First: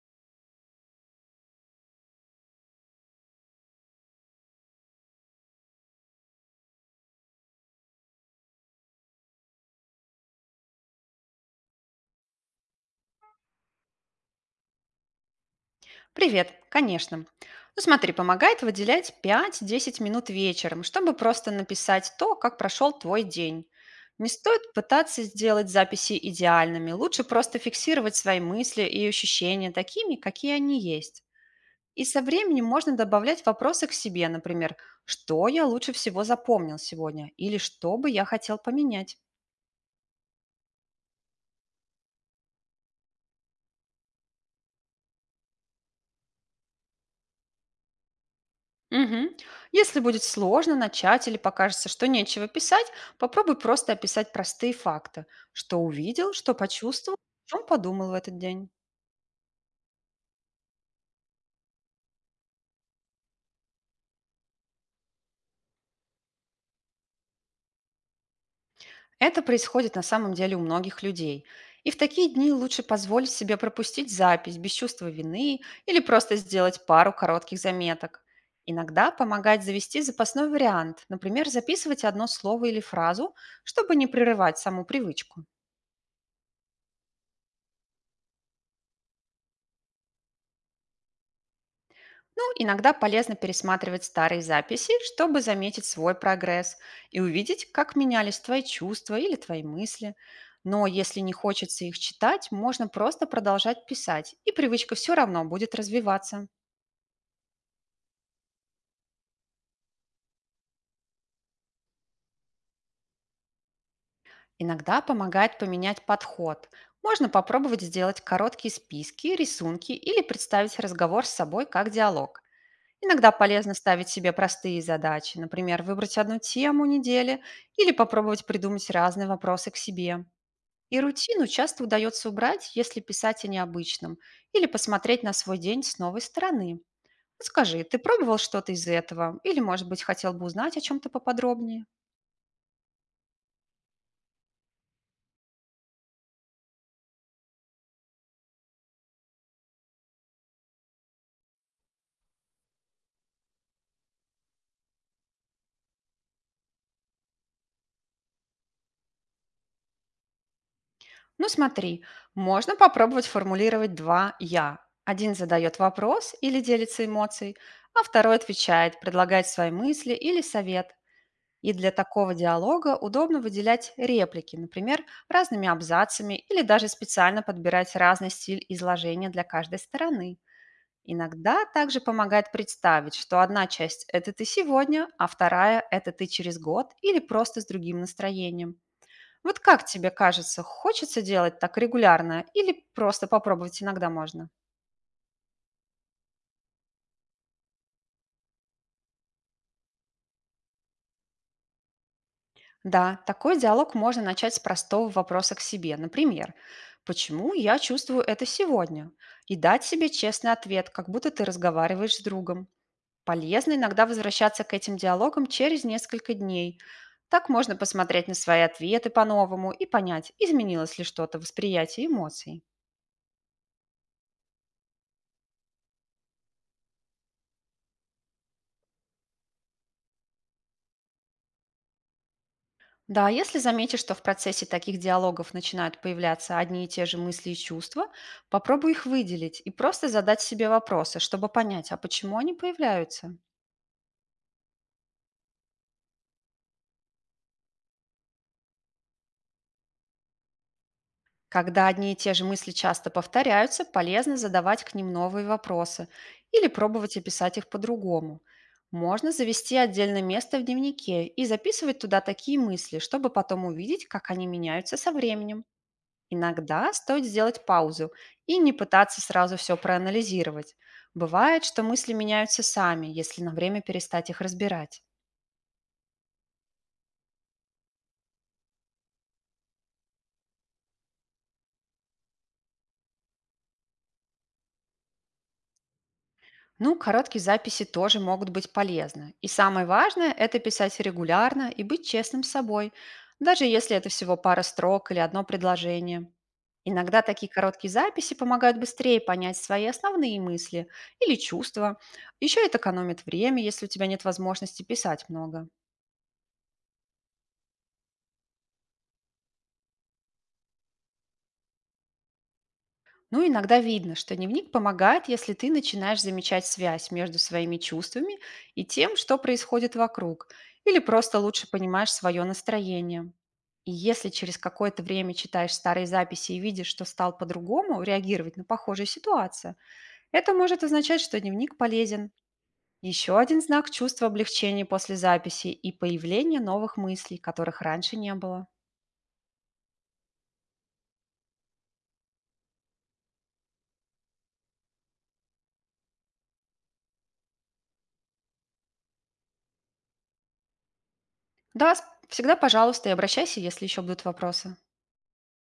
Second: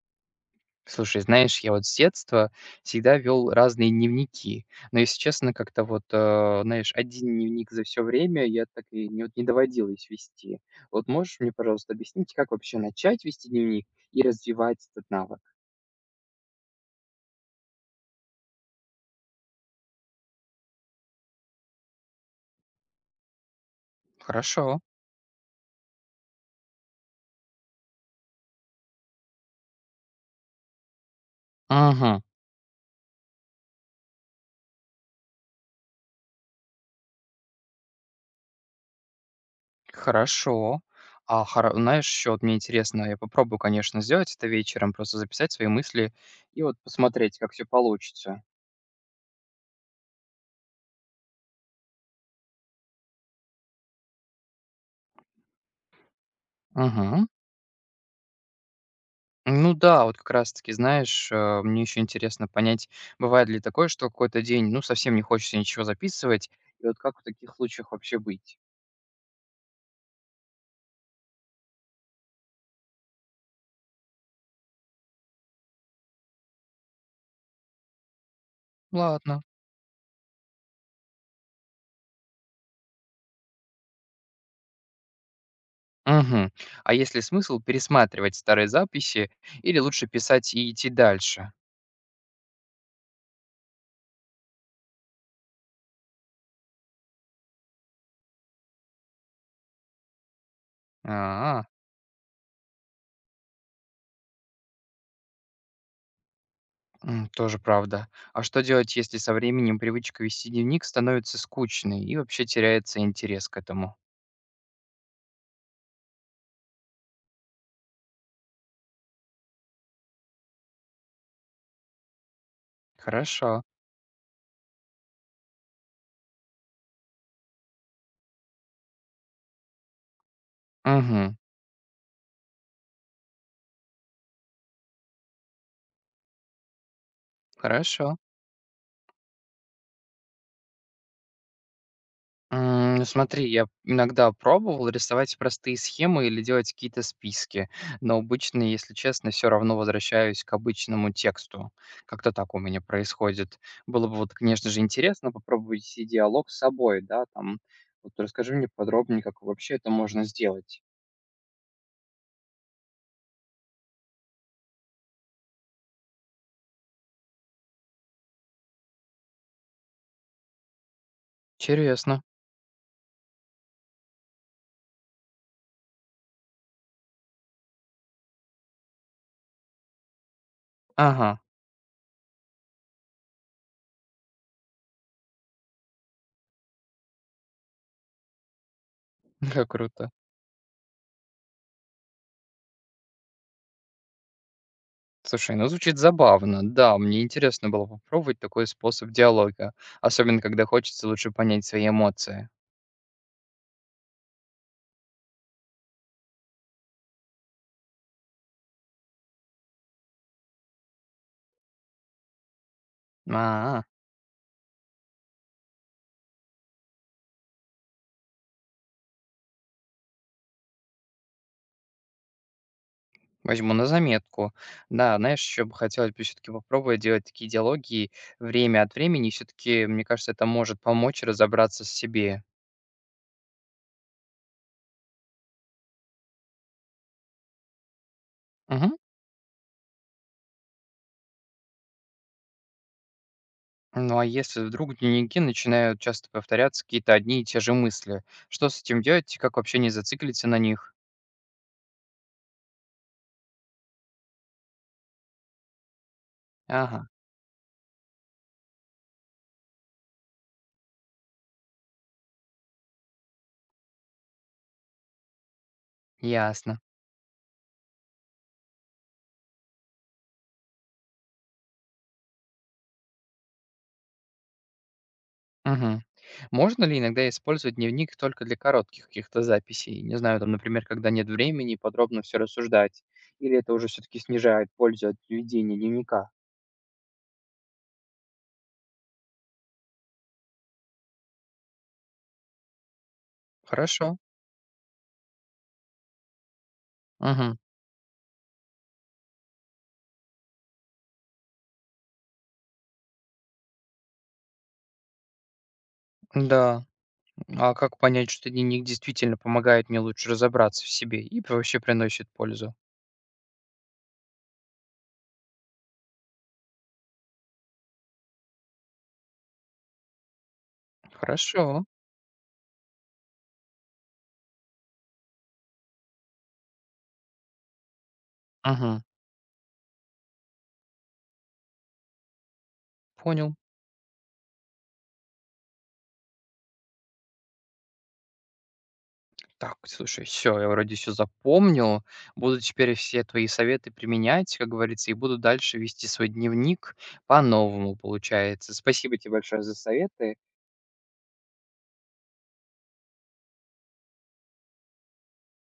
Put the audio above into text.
Слушай, знаешь, я вот с детства всегда вел разные дневники. Но, если честно, как-то вот, знаешь, один дневник за все время я так и не доводилось вести. Вот можешь мне, пожалуйста, объяснить, как вообще начать вести дневник и развивать этот навык? Привет, конечно. Ну смотри, помогает выделять 5-10 минут вечером, чтобы просто написать то, как прошел твой день. Не стоит Хорошо. пытаться сделать записи идеальными, лучше просто фиксировать свои мысли и ощущения такими, какие они есть. И со Мгм. временем можно добавлять вопросы к себе, например, что я лучше всего запомнил сегодня или что бы я хотел поменять. Хорошо. А, хоро знаешь, еще вот мне интересно, я попробую, конечно, сделать это вечером, просто записать свои мысли и вот посмотреть, как все получится. Мгм. Если будет сложно начать или покажется, что нечего писать, попробуй просто описать простые факты. Что увидел, что почувствовал, Мгм. о чем подумал в этот день. Ну да, вот как раз таки, знаешь, мне еще интересно понять, бывает ли такое, что какой-то день, ну, совсем не хочется ничего записывать, и вот как в таких случаях вообще быть? Это происходит на самом деле у многих людей. И в такие дни лучше позволить себе пропустить запись без чувства вины или просто сделать пару коротких заметок. Иногда Ладно. помогает завести запасной вариант, например, записывать одно слово или фразу, чтобы не прерывать саму привычку. Мгм. А есть ли смысл пересматривать старые записи или лучше писать и идти дальше? Ну, иногда полезно пересматривать старые записи, чтобы заметить свой прогресс и увидеть, как менялись твои чувства или твои мысли. Но если не А, хочется их читать, можно просто продолжать писать, и привычка все равно будет развиваться. м, тоже правда. А что делать, если со временем привычка вести дневник становится скучной и вообще теряется интерес к этому? Иногда помогает поменять подход. Можно попробовать сделать короткие списки, рисунки или представить разговор с собой как диалог. Иногда Хорошо. полезно ставить себе простые задачи, например, выбрать одну тему недели или попробовать придумать разные вопросы к себе. И Угу. рутину часто удается убрать, если писать о необычном, или посмотреть на свой день с новой стороны. Скажи, ты Хорошо. пробовал что-то из этого? Или, может быть, хотел бы узнать о чем-то поподробнее? М, смотри, я иногда пробовал рисовать простые схемы или делать какие-то списки, но обычно, если честно, все равно возвращаюсь к обычному тексту. Как-то так у меня происходит. Было бы вот, конечно же, интересно попробовать вести диалог с собой, да, там. Вот расскажи мне подробнее, как вообще это можно сделать. Ну смотри, можно попробовать формулировать два «я». Один задает вопрос или делится эмоцией, а второй отвечает, предлагает свои мысли или совет. И для Интересно. такого диалога удобно выделять реплики, например, разными абзацами или даже специально подбирать разный стиль изложения для каждой стороны. Ага, Иногда также помогает представить, что одна часть– это ты сегодня, а вторая– это ты через год или просто с другим настроением. Вот как как круто. тебе кажется, хочется делать так регулярно или просто попробовать иногда можно? Слушай, ну звучит забавно. Да, мне интересно было попробовать такой способ диалога, особенно когда хочется лучше понять свои эмоции. Да, такой диалог можно начать с простого вопроса к себе. Например, почему я чувствую это сегодня? И дать себе честный ответ, как будто ты разговариваешь с другом. Полезно А, иногда возвращаться к этим диалогам через несколько дней. Так можно посмотреть на свои ответы по-новому и понять, изменилось ли что-то в восприятии эмоций. возьму на заметку. Да, знаешь, еще бы хотелось бы все-таки попробовать делать такие диалоги время от времени. Все-таки, мне кажется, это может помочь разобраться с себе. Да, если заметишь, что в процессе таких диалогов начинают появляться одни и те же мысли и чувства, попробуй Мгм. их выделить и просто задать себе вопросы, чтобы понять, а почему они появляются. Ну а если вдруг в дневнике начинают часто повторяться какие-то одни и те же мысли, что с этим делать и как вообще не зациклиться на них? Когда одни и те же мысли часто повторяются, полезно задавать к ним новые вопросы или Ага, пробовать описать их по-другому. Можно завести отдельное место в дневнике и записывать туда такие мысли, чтобы потом увидеть, как они меняются со временем. ясно. Иногда стоит сделать паузу и не пытаться сразу все проанализировать. Бывает, что мысли меняются сами, если на время перестать их разбирать. Мгм. Можно ли иногда использовать дневник только для коротких каких-то записей? Не знаю, там, например, когда нет времени подробно все рассуждать. Или это уже все-таки снижает пользу от ведения дневника? Ну, короткие записи тоже могут быть полезны. И самое важное– это писать регулярно и быть честным с собой, даже если это Хорошо. всего пара строк или одно предложение. Иногда такие Мгм. короткие записи помогают быстрее понять свои основные мысли или чувства. Еще это экономит время, если у тебя нет возможности писать много. Да. А как понять, что дневник действительно помогает мне лучше разобраться в себе и вообще приносит пользу? Ну, иногда видно, что дневник помогает, если ты начинаешь замечать связь между своими чувствами и тем, что происходит вокруг, или просто лучше Хорошо. понимаешь свое настроение. И если через какое-то время читаешь старые записи и видишь, что стал по-другому реагировать на Мгм. похожие ситуации, это может означать, что дневник полезен. Еще Понял. один знак– чувство облегчения после записи и появление новых мыслей, которых раньше не было. Так, слушай, все, я вроде все запомнил. Буду теперь все твои советы применять, как говорится, и буду дальше вести свой дневник по-новому, получается. Спасибо тебе большое за советы. Да, всегда пожалуйста и обращайся, если еще будут вопросы.